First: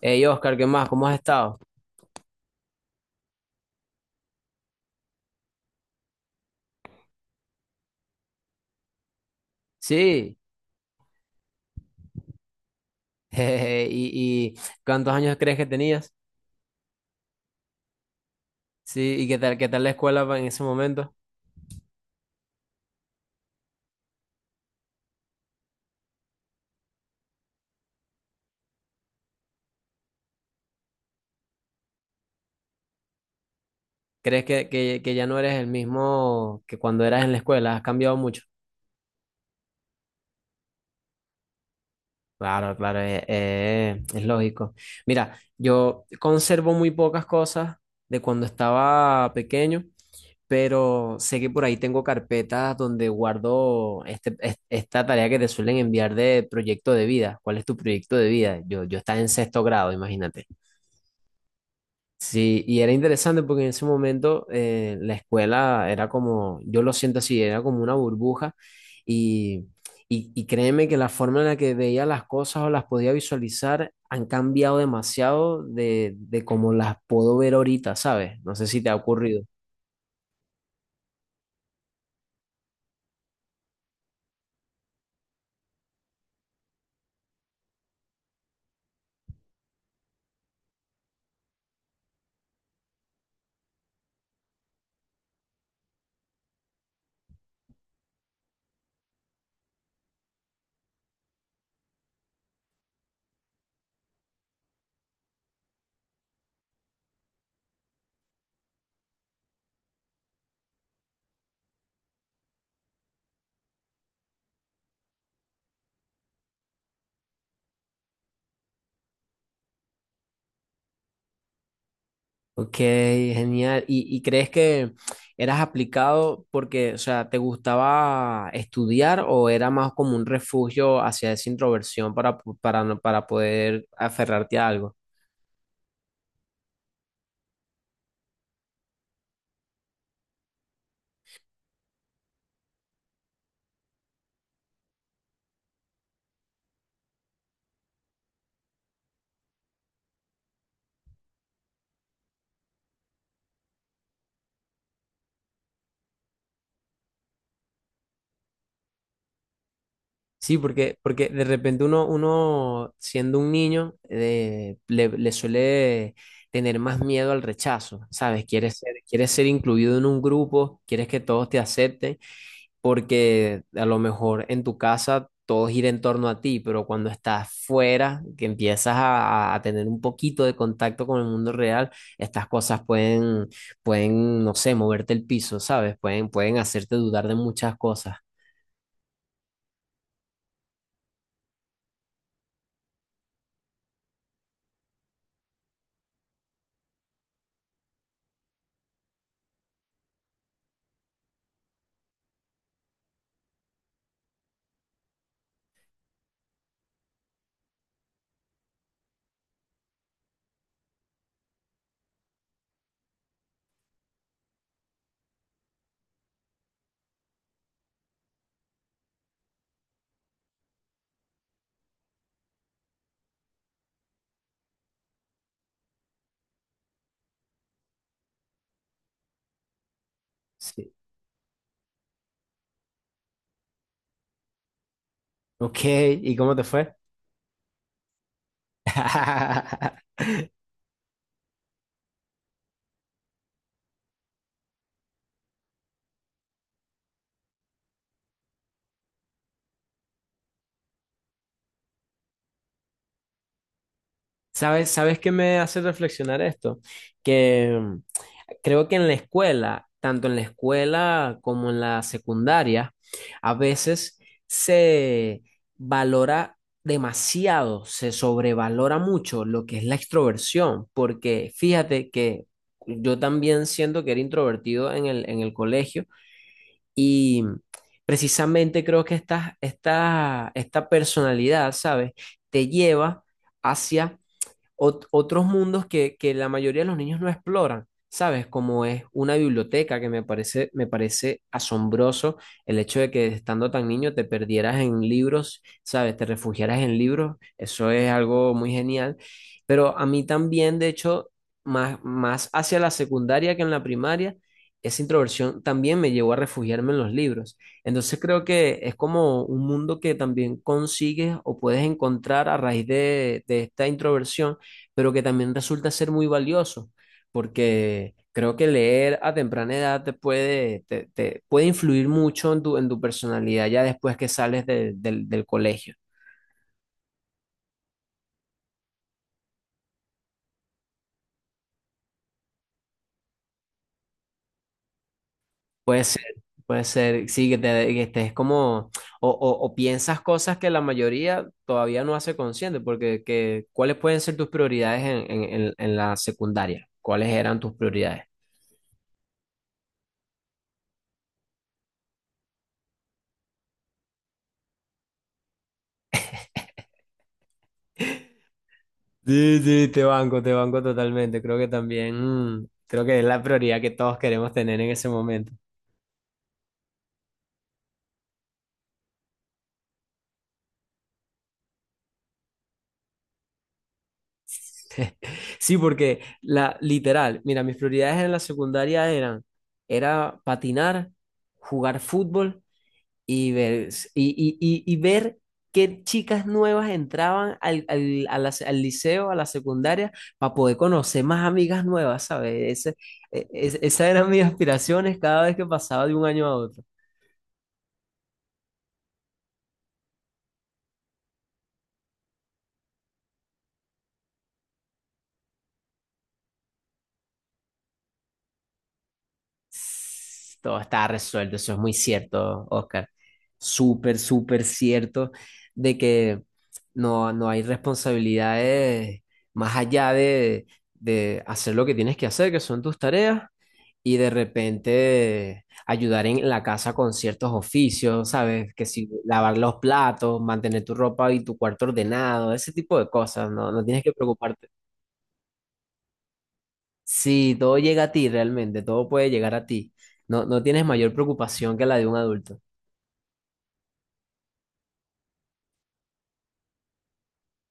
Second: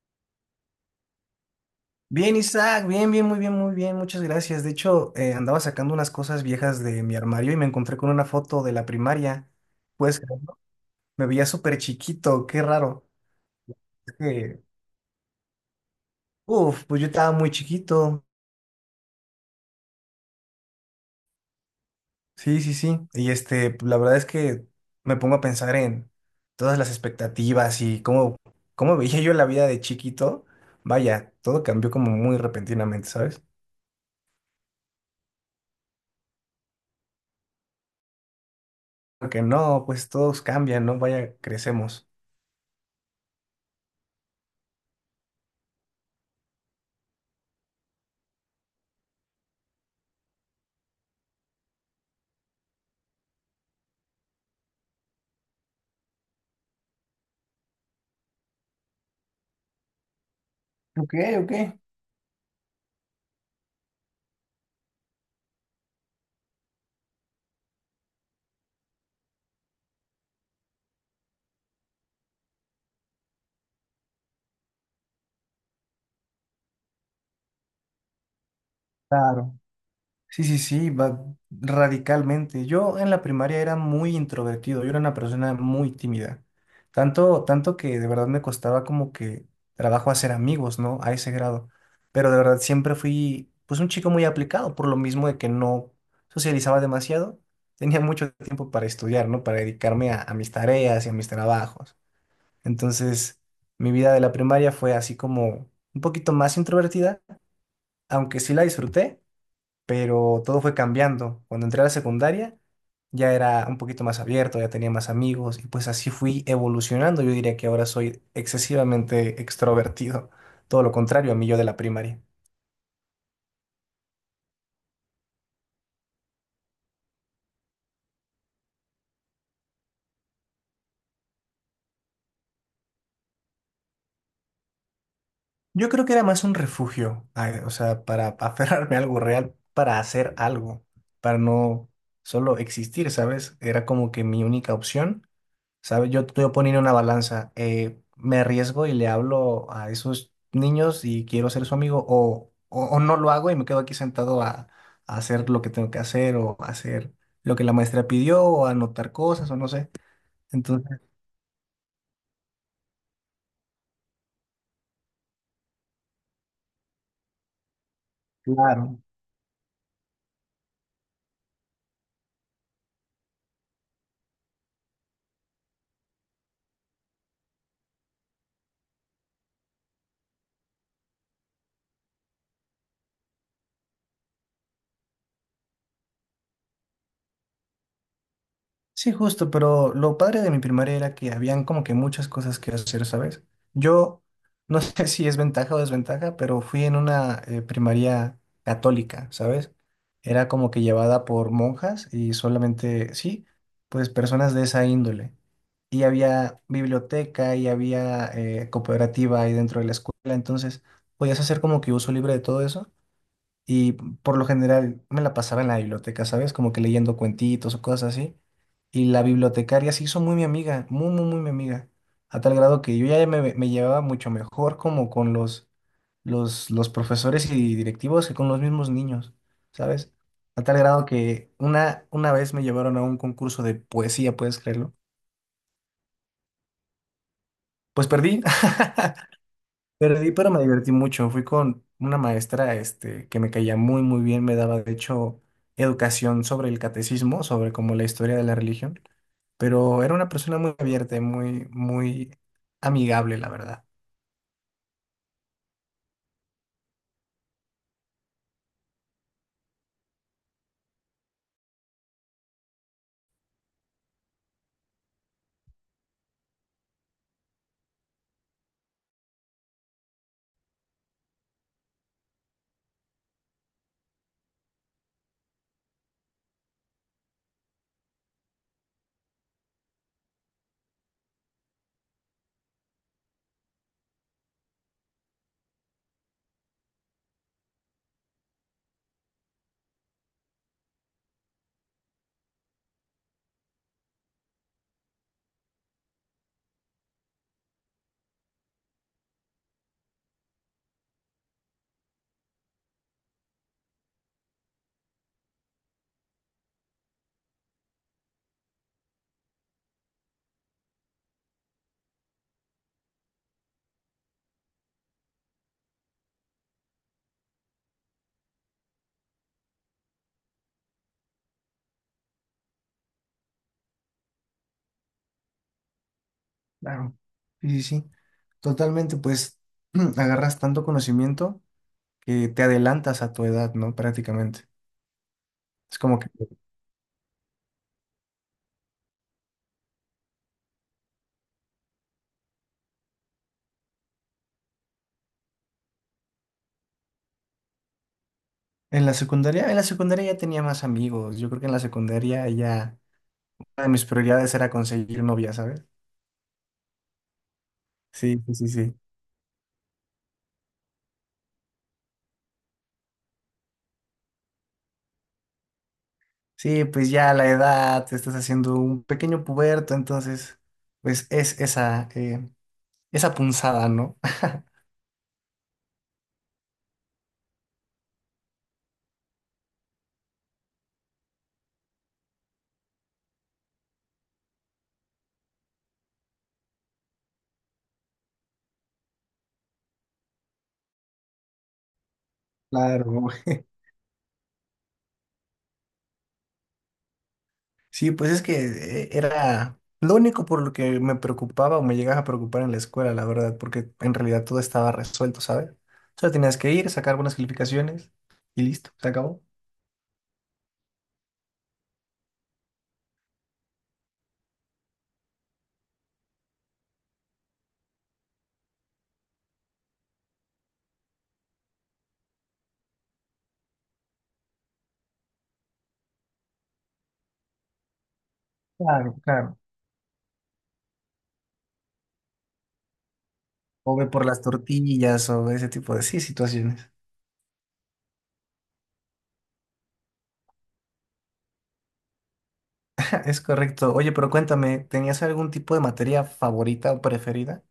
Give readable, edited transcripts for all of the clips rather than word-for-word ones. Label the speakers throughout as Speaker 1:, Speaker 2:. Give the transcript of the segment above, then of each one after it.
Speaker 1: Hey Oscar, ¿qué más? ¿Cómo has estado?
Speaker 2: Bien, Isaac, bien, bien, muy bien, muy bien, muchas gracias. De hecho, andaba sacando unas cosas viejas de mi armario y me encontré con una foto de la primaria. Pues
Speaker 1: Sí.
Speaker 2: me veía súper chiquito, qué raro.
Speaker 1: jejeje. ¿Y
Speaker 2: Es
Speaker 1: cuántos años crees que tenías?
Speaker 2: Uf, pues yo estaba muy chiquito.
Speaker 1: Sí. ¿Y qué tal la escuela en ese momento?
Speaker 2: Sí, sí, sí. Y pues, la verdad es que me pongo a pensar en todas las expectativas y cómo veía yo la vida de chiquito. Vaya, todo cambió como muy repentinamente, ¿sabes?
Speaker 1: ¿Crees que ya no eres el mismo que cuando eras en la escuela? ¿Has cambiado mucho?
Speaker 2: Porque no, pues todos cambian, ¿no? Vaya, crecemos.
Speaker 1: Claro, claro, es lógico. Mira, yo conservo muy pocas cosas de cuando estaba pequeño, pero sé que por ahí tengo carpetas donde guardo esta tarea que te suelen enviar de proyecto de vida. ¿Cuál es tu proyecto de vida? Yo estaba en sexto grado, imagínate.
Speaker 2: Ok, ok.
Speaker 1: Sí, y era interesante porque en ese momento la escuela era como, yo lo siento así, era como una burbuja y, y créeme que la forma en la que veía las cosas o las podía visualizar han cambiado demasiado de cómo las puedo ver ahorita, ¿sabes? No sé si te ha ocurrido.
Speaker 2: Claro. Sí, sí, sí, va radicalmente. Yo en la primaria era muy introvertido, yo era una persona muy tímida. Tanto, tanto que de verdad me costaba como que trabajo hacer amigos, ¿no? A ese grado. Pero de verdad siempre fui, pues, un chico muy aplicado, por lo mismo de que no socializaba demasiado. Tenía mucho tiempo para estudiar, ¿no? Para dedicarme a mis tareas y a mis trabajos. Entonces, mi vida de la primaria fue así como un poquito más introvertida, aunque sí la disfruté pero todo fue cambiando. Cuando entré a la secundaria ya era un poquito más abierto, ya tenía más amigos y pues así fui evolucionando. Yo diría que ahora soy excesivamente extrovertido, todo lo contrario a mí yo de la primaria.
Speaker 1: Ok, genial. ¿Y crees que eras aplicado porque, o sea, te gustaba estudiar o era más como un refugio hacia esa introversión para, no- para poder aferrarte a algo?
Speaker 2: Yo creo que era más un refugio, o sea, para aferrarme a algo real, para hacer algo, para no solo existir, ¿sabes? Era como que mi única opción. ¿Sabes? Yo estoy poniendo una balanza. Me arriesgo y le hablo a esos niños y quiero ser su amigo o no lo hago y me quedo aquí sentado a hacer lo que tengo que hacer o a hacer lo que la maestra pidió o a anotar cosas o no sé.
Speaker 1: Sí, porque,
Speaker 2: Entonces,
Speaker 1: porque de repente uno siendo un niño, le suele tener más miedo al rechazo, ¿sabes? Quieres ser,
Speaker 2: claro.
Speaker 1: quieres ser incluido en un grupo, quieres que todos te acepten, porque a lo mejor en tu casa todo gira en torno a ti, pero cuando estás fuera, que empiezas a tener un poquito de contacto con el mundo real, estas cosas pueden, no sé, moverte el piso, ¿sabes? Pueden hacerte dudar de muchas cosas.
Speaker 2: Sí, justo, pero lo padre de mi primaria era que habían como que muchas cosas que hacer, ¿sabes? Yo no sé si es ventaja o desventaja, pero fui en una primaria católica, ¿sabes? Era como que llevada por monjas y solamente, sí, pues personas de esa índole. Y había biblioteca y había cooperativa ahí dentro de la escuela, entonces podías hacer como que uso libre de todo eso. Y por lo general me la pasaba en la biblioteca, ¿sabes? Como que leyendo cuentitos o cosas así. Y la bibliotecaria se hizo muy mi amiga, muy, muy, muy mi amiga. A tal grado que yo ya me llevaba mucho mejor como con los profesores y directivos que con los mismos niños, ¿sabes? A tal
Speaker 1: Sí.
Speaker 2: grado que una vez me llevaron a un concurso de poesía, ¿puedes creerlo?
Speaker 1: Ok, ¿y cómo te fue?
Speaker 2: Pues perdí. Perdí, pero me divertí mucho. Fui con una maestra, este, que me caía muy, muy bien. Me daba, de hecho, educación sobre el catecismo, sobre como la historia de la religión. Pero era una persona muy abierta y muy, muy amigable, la verdad.
Speaker 1: ¿Sabes qué me hace reflexionar esto? Que creo que en la escuela, tanto en la escuela como en la secundaria, a veces se valora demasiado, se sobrevalora mucho lo que es la extroversión, porque fíjate que yo también siento que era introvertido en el colegio. Y precisamente creo que esta personalidad, ¿sabes? Te lleva hacia otros mundos que la mayoría de los niños no exploran, ¿sabes? Como es una biblioteca que me parece asombroso el hecho de que estando tan niño te perdieras en libros, ¿sabes? Te refugiaras en libros, eso es algo muy genial. Pero a mí también, de hecho, más hacia la secundaria que en la primaria, esa introversión también me llevó a refugiarme en los libros. Entonces creo que es como un mundo que también consigues o puedes encontrar a raíz de esta introversión pero que también resulta ser muy valioso, porque creo que leer a temprana edad te puede influir mucho en tu personalidad ya después que sales del colegio.
Speaker 2: Claro. Sí, sí, sí. Totalmente, pues, agarras tanto conocimiento que te adelantas a tu edad, ¿no? Prácticamente. Es
Speaker 1: Puede
Speaker 2: como
Speaker 1: ser,
Speaker 2: que
Speaker 1: puede ser, sí, que estés como, o piensas cosas que la mayoría todavía no hace consciente, porque que, ¿cuáles pueden ser tus prioridades en la secundaria? ¿Cuáles eran tus prioridades?
Speaker 2: en la secundaria ya tenía más amigos. Yo creo que en la secundaria ya una de mis prioridades era conseguir novia, ¿sabes? Sí, sí, sí, sí.
Speaker 1: Sí, sí, te banco totalmente. Creo que también, creo que es la prioridad que todos queremos tener en ese momento.
Speaker 2: Sí, pues ya la edad, te estás haciendo un pequeño puberto, entonces, pues es esa punzada, ¿no?
Speaker 1: Sí, porque la literal, mira, mis prioridades en la secundaria era patinar, jugar fútbol y ver, y, y ver qué chicas nuevas entraban al liceo, a la secundaria, para poder conocer más amigas nuevas, ¿sabes?
Speaker 2: Claro.
Speaker 1: Esas eran mis aspiraciones cada vez que pasaba de un año a otro.
Speaker 2: Sí, pues es que era lo único por lo que me preocupaba o me llegaba a preocupar en la escuela, la verdad, porque en realidad todo estaba resuelto, ¿sabes? Solo tenías que ir, sacar buenas calificaciones y listo, se acabó.
Speaker 1: Todo está resuelto, eso es muy cierto, Oscar. Súper, súper cierto de que no, no hay responsabilidades más allá de hacer lo que tienes que hacer, que son tus tareas, y de repente ayudar en la casa con ciertos oficios, ¿sabes? Que si
Speaker 2: Claro,
Speaker 1: lavar
Speaker 2: claro.
Speaker 1: los platos, mantener tu ropa y tu cuarto ordenado, ese tipo de cosas, no, no
Speaker 2: O
Speaker 1: tienes
Speaker 2: ve
Speaker 1: que
Speaker 2: por las
Speaker 1: preocuparte.
Speaker 2: tortillas o ese tipo de sí, situaciones.
Speaker 1: Sí, todo llega a ti realmente, todo puede llegar a ti. No, no tienes mayor preocupación que la de un adulto.
Speaker 2: Es correcto. Oye, pero cuéntame, ¿tenías algún tipo de materia favorita o preferida?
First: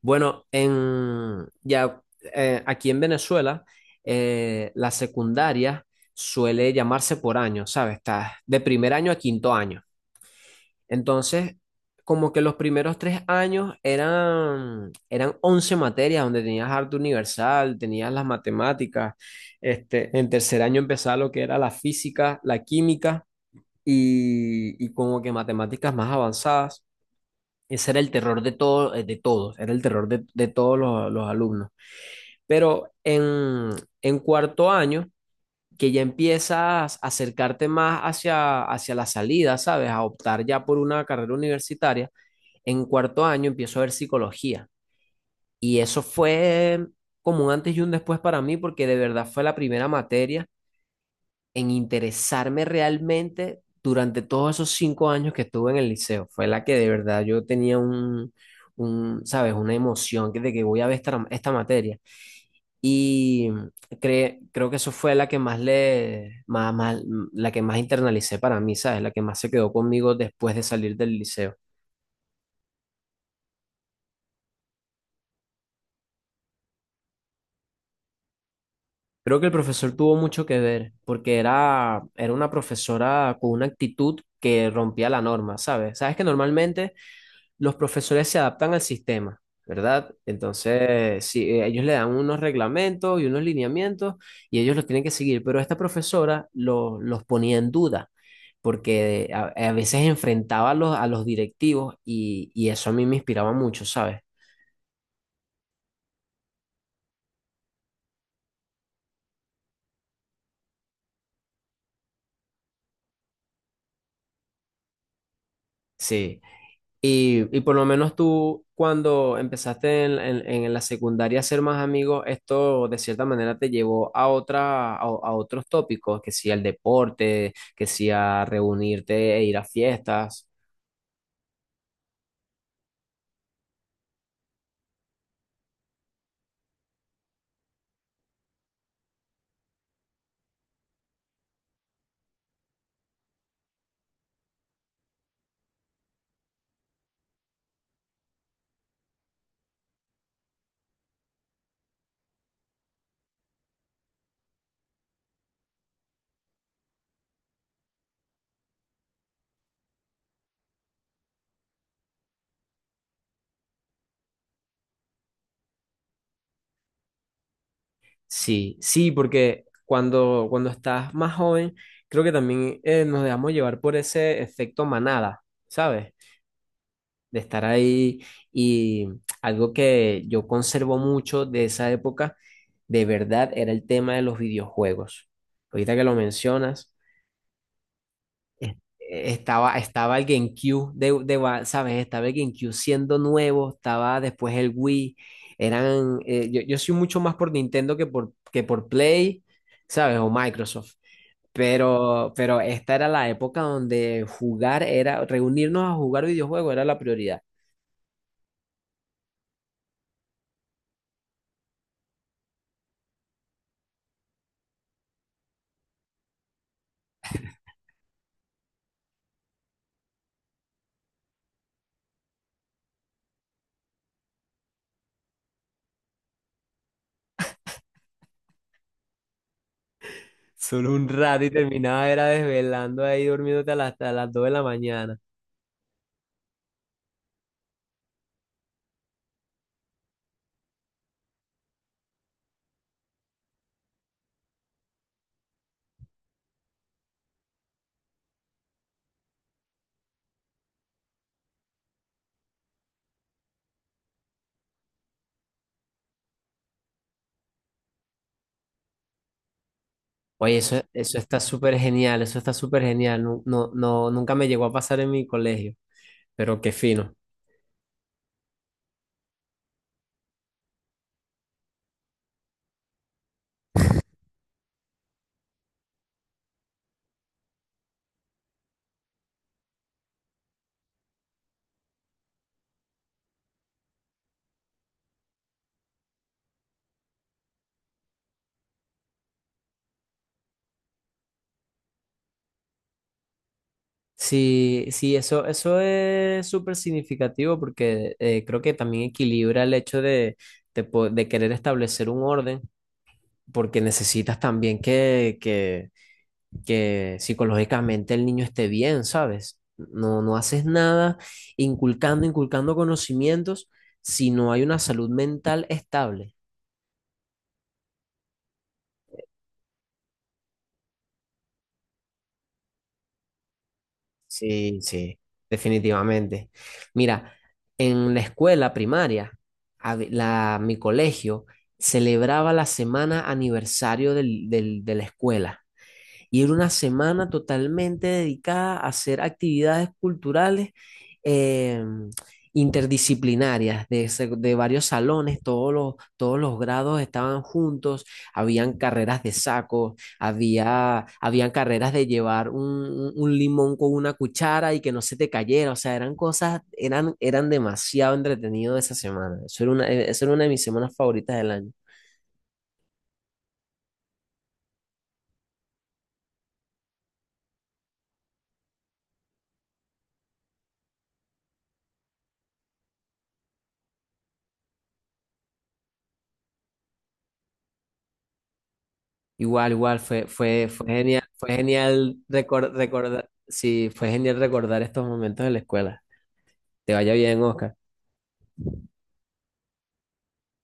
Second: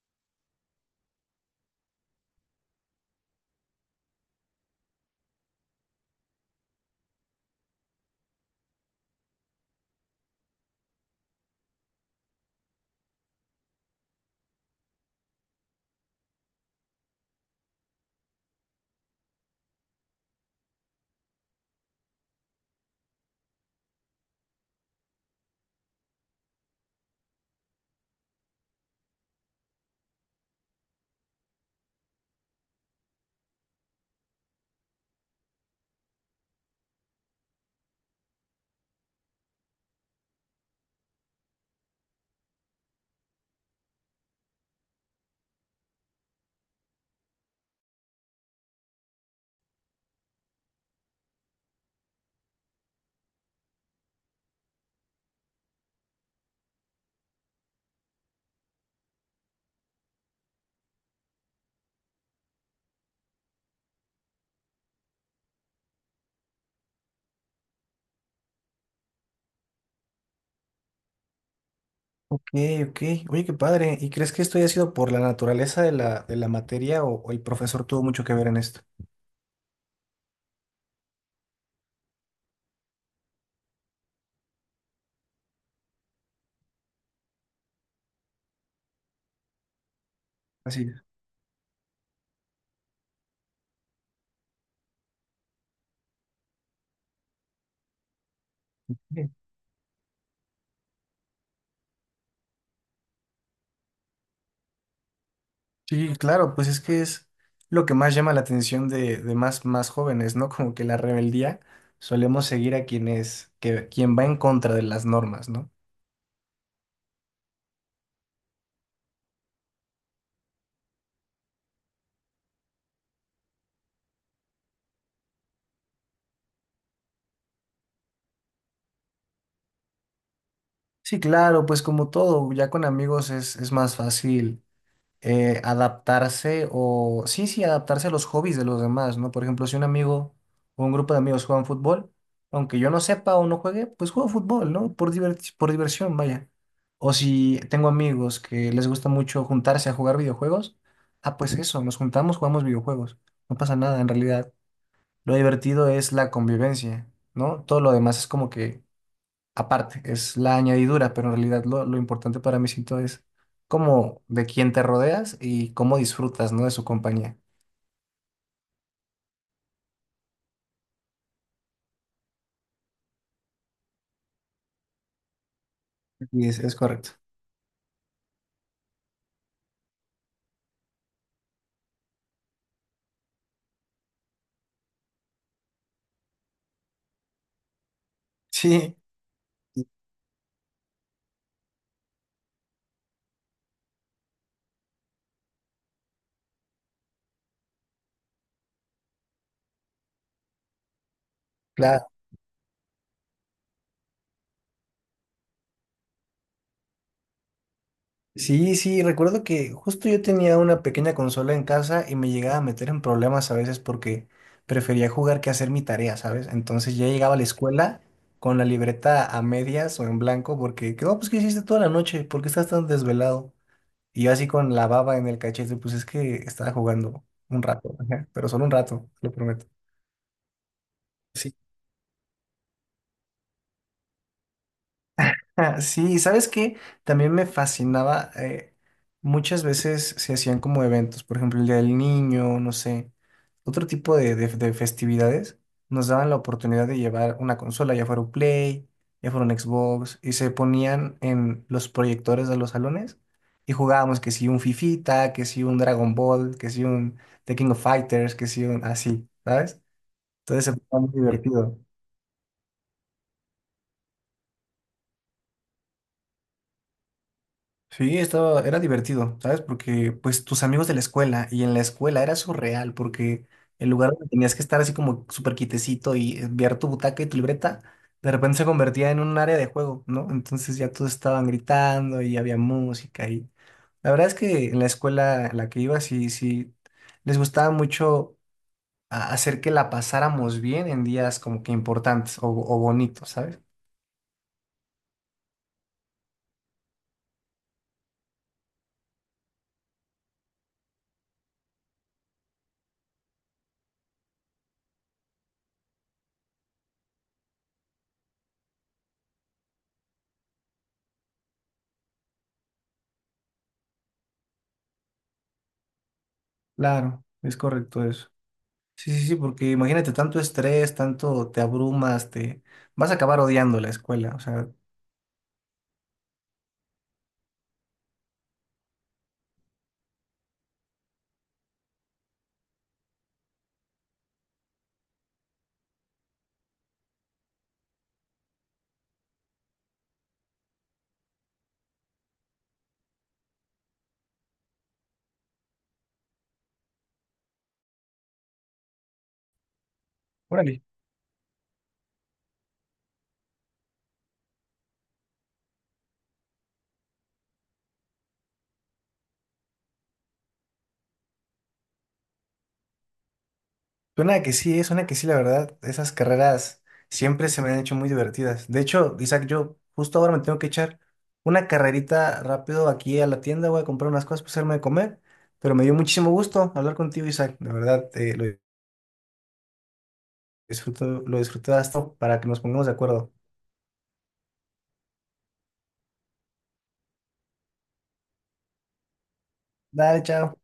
Speaker 1: Bueno, ya, aquí en Venezuela, la secundaria suele llamarse por año, ¿sabes? Estás de primer año a quinto año. Entonces, como que los primeros 3 años eran 11 materias donde tenías arte universal, tenías las matemáticas. En tercer año empezaba lo que era la física, la química y como que matemáticas más avanzadas. Ese era el terror de todo, de todos, era el terror de todos los alumnos. Pero en cuarto año, que ya empiezas a acercarte más hacia, hacia la salida, ¿sabes? A optar ya por una carrera universitaria, en cuarto año empiezo a ver psicología. Y eso fue como un antes y un después para mí, porque de verdad fue la primera materia en interesarme realmente durante todos esos 5 años que estuve en el liceo. Fue la que de verdad yo tenía un, ¿sabes? Una emoción de que voy a ver esta materia. Y creo que eso fue la que más le, más, más- la que más internalicé para mí, ¿sabes? La que más se quedó conmigo después de salir del liceo.
Speaker 2: Ok, ok. Oye, qué padre. ¿Y crees que esto haya sido por la naturaleza de de la materia o el profesor tuvo mucho que ver en esto?
Speaker 1: Creo que el profesor tuvo mucho que ver, porque era una profesora con una actitud que rompía la norma, ¿sabes? Sabes que normalmente los profesores se adaptan al sistema, ¿verdad?
Speaker 2: Así.
Speaker 1: Entonces, sí, ellos le dan unos reglamentos y unos lineamientos y ellos los tienen que seguir, pero esta profesora los ponía en duda porque
Speaker 2: Es.
Speaker 1: a veces enfrentaba a los directivos y eso a mí me inspiraba mucho, ¿sabes?
Speaker 2: Sí, claro, pues es que es lo que más llama la atención de más, más jóvenes, ¿no? Como que la rebeldía solemos seguir a quien es, que, quien va en contra de las normas, ¿no?
Speaker 1: Sí. Y por lo menos tú, cuando empezaste en la secundaria a ser más amigos, esto de cierta manera te llevó a otra, a otros tópicos, que si al deporte, que si a reunirte e ir a fiestas.
Speaker 2: Sí, claro, pues como todo, ya con amigos es más fácil adaptarse sí, sí, adaptarse a los hobbies de los demás, ¿no? Por ejemplo, si un amigo o un grupo de amigos juegan fútbol, aunque yo no sepa o no juegue, pues juego fútbol, ¿no? Por diversión, vaya. O si tengo amigos que les gusta mucho juntarse a jugar videojuegos, ah, pues eso, nos juntamos, jugamos videojuegos. No pasa nada, en realidad. Lo divertido es la convivencia, ¿no? Todo lo demás es como que aparte, es la añadidura, pero en realidad lo importante para mí siento es como de quién te rodeas y cómo disfrutas, ¿no? De su compañía.
Speaker 1: Sí, sí, porque cuando estás más joven, creo que también nos dejamos llevar por ese efecto manada, ¿sabes?
Speaker 2: Y es correcto.
Speaker 1: De estar ahí y algo que yo conservo mucho de esa época, de verdad, era el tema de los videojuegos. Ahorita que lo mencionas, es-
Speaker 2: Sí.
Speaker 1: estaba, estaba el GameCube ¿sabes? Estaba el GameCube siendo nuevo, estaba después el Wii. Yo soy mucho más por Nintendo que por Play, ¿sabes? O Microsoft.
Speaker 2: Claro.
Speaker 1: Pero esta era la época donde reunirnos a jugar videojuegos era la prioridad.
Speaker 2: Sí, sí, recuerdo que justo yo tenía una pequeña consola en casa y me llegaba a meter en problemas a veces porque prefería jugar que hacer mi tarea, ¿sabes? Entonces ya llegaba a la escuela con la libreta a medias o en blanco porque, ¿qué, no, pues, ¿qué hiciste toda la noche? ¿Por qué estás tan desvelado? Y yo así con la baba en el cachete, pues es que estaba jugando un rato, ajá, pero solo un rato, lo prometo.
Speaker 1: Solo un rato y
Speaker 2: Sí.
Speaker 1: terminaba era desvelando ahí durmiéndote hasta las 2 de la mañana.
Speaker 2: Ah, sí, y sabes que también me fascinaba, muchas veces se hacían como eventos, por ejemplo, el Día del Niño, no sé, otro tipo de, de festividades, nos daban la oportunidad de llevar una consola, ya fuera un Play, ya fuera un Xbox, y se ponían en los proyectores de los salones y jugábamos que si un Fifita, que si un Dragon Ball, que si un The King of Fighters, que si un así, ¿sabes?
Speaker 1: Oye,
Speaker 2: Entonces se
Speaker 1: eso,
Speaker 2: ponía
Speaker 1: eso
Speaker 2: muy
Speaker 1: está súper
Speaker 2: divertido.
Speaker 1: genial, eso está súper genial. No, no, no, nunca me llegó a pasar en mi colegio, pero qué fino.
Speaker 2: Sí, estaba, era divertido, ¿sabes? Porque pues tus amigos de la escuela y en la escuela era surreal porque el lugar donde tenías que estar así como súper quitecito y enviar tu butaca y tu libreta, de repente se convertía en un área de juego, ¿no? Entonces ya todos estaban gritando y había música y la verdad es que en la escuela a la que iba sí, sí, les gustaba mucho hacer que la pasáramos bien en días como que importantes o bonitos, ¿sabes?
Speaker 1: Sí, sí, eso es súper significativo porque creo que también equilibra el hecho de querer establecer un orden, porque necesitas también que psicológicamente el niño esté bien, ¿sabes? No, no haces nada inculcando conocimientos si no hay una salud mental estable.
Speaker 2: Claro, es correcto eso. Sí, sí, sí, porque imagínate tanto estrés, tanto te abrumas, te vas a acabar odiando la escuela. O sea,
Speaker 1: Sí, sí, definitivamente. Mira, en la escuela primaria, mi colegio celebraba la semana aniversario de la escuela. Y era una semana totalmente dedicada a hacer actividades culturales eh, interdisciplinarias de varios salones, todos los grados estaban juntos, habían carreras de saco,
Speaker 2: órale.
Speaker 1: habían carreras de llevar un limón con una cuchara y que no se te cayera, o sea, eran demasiado entretenidos esa semana. Eso era una de mis semanas favoritas del año.
Speaker 2: Suena que sí, suena que sí, la verdad. Esas carreras siempre se me han hecho muy divertidas. De hecho, Isaac, yo justo ahora me tengo que echar una carrerita rápido aquí a la tienda, voy a comprar unas cosas para hacerme de comer. Pero me dio muchísimo gusto hablar contigo, Isaac. De verdad, lo
Speaker 1: Igual, igual, fue, fue, fue
Speaker 2: disfruto,
Speaker 1: genial,
Speaker 2: lo
Speaker 1: fue
Speaker 2: disfruté hasta
Speaker 1: genial
Speaker 2: para que nos
Speaker 1: recordar,
Speaker 2: pongamos de
Speaker 1: recordar,
Speaker 2: acuerdo.
Speaker 1: sí, fue genial recordar estos momentos de la escuela. Te vaya bien, Oscar.
Speaker 2: Dale, chao.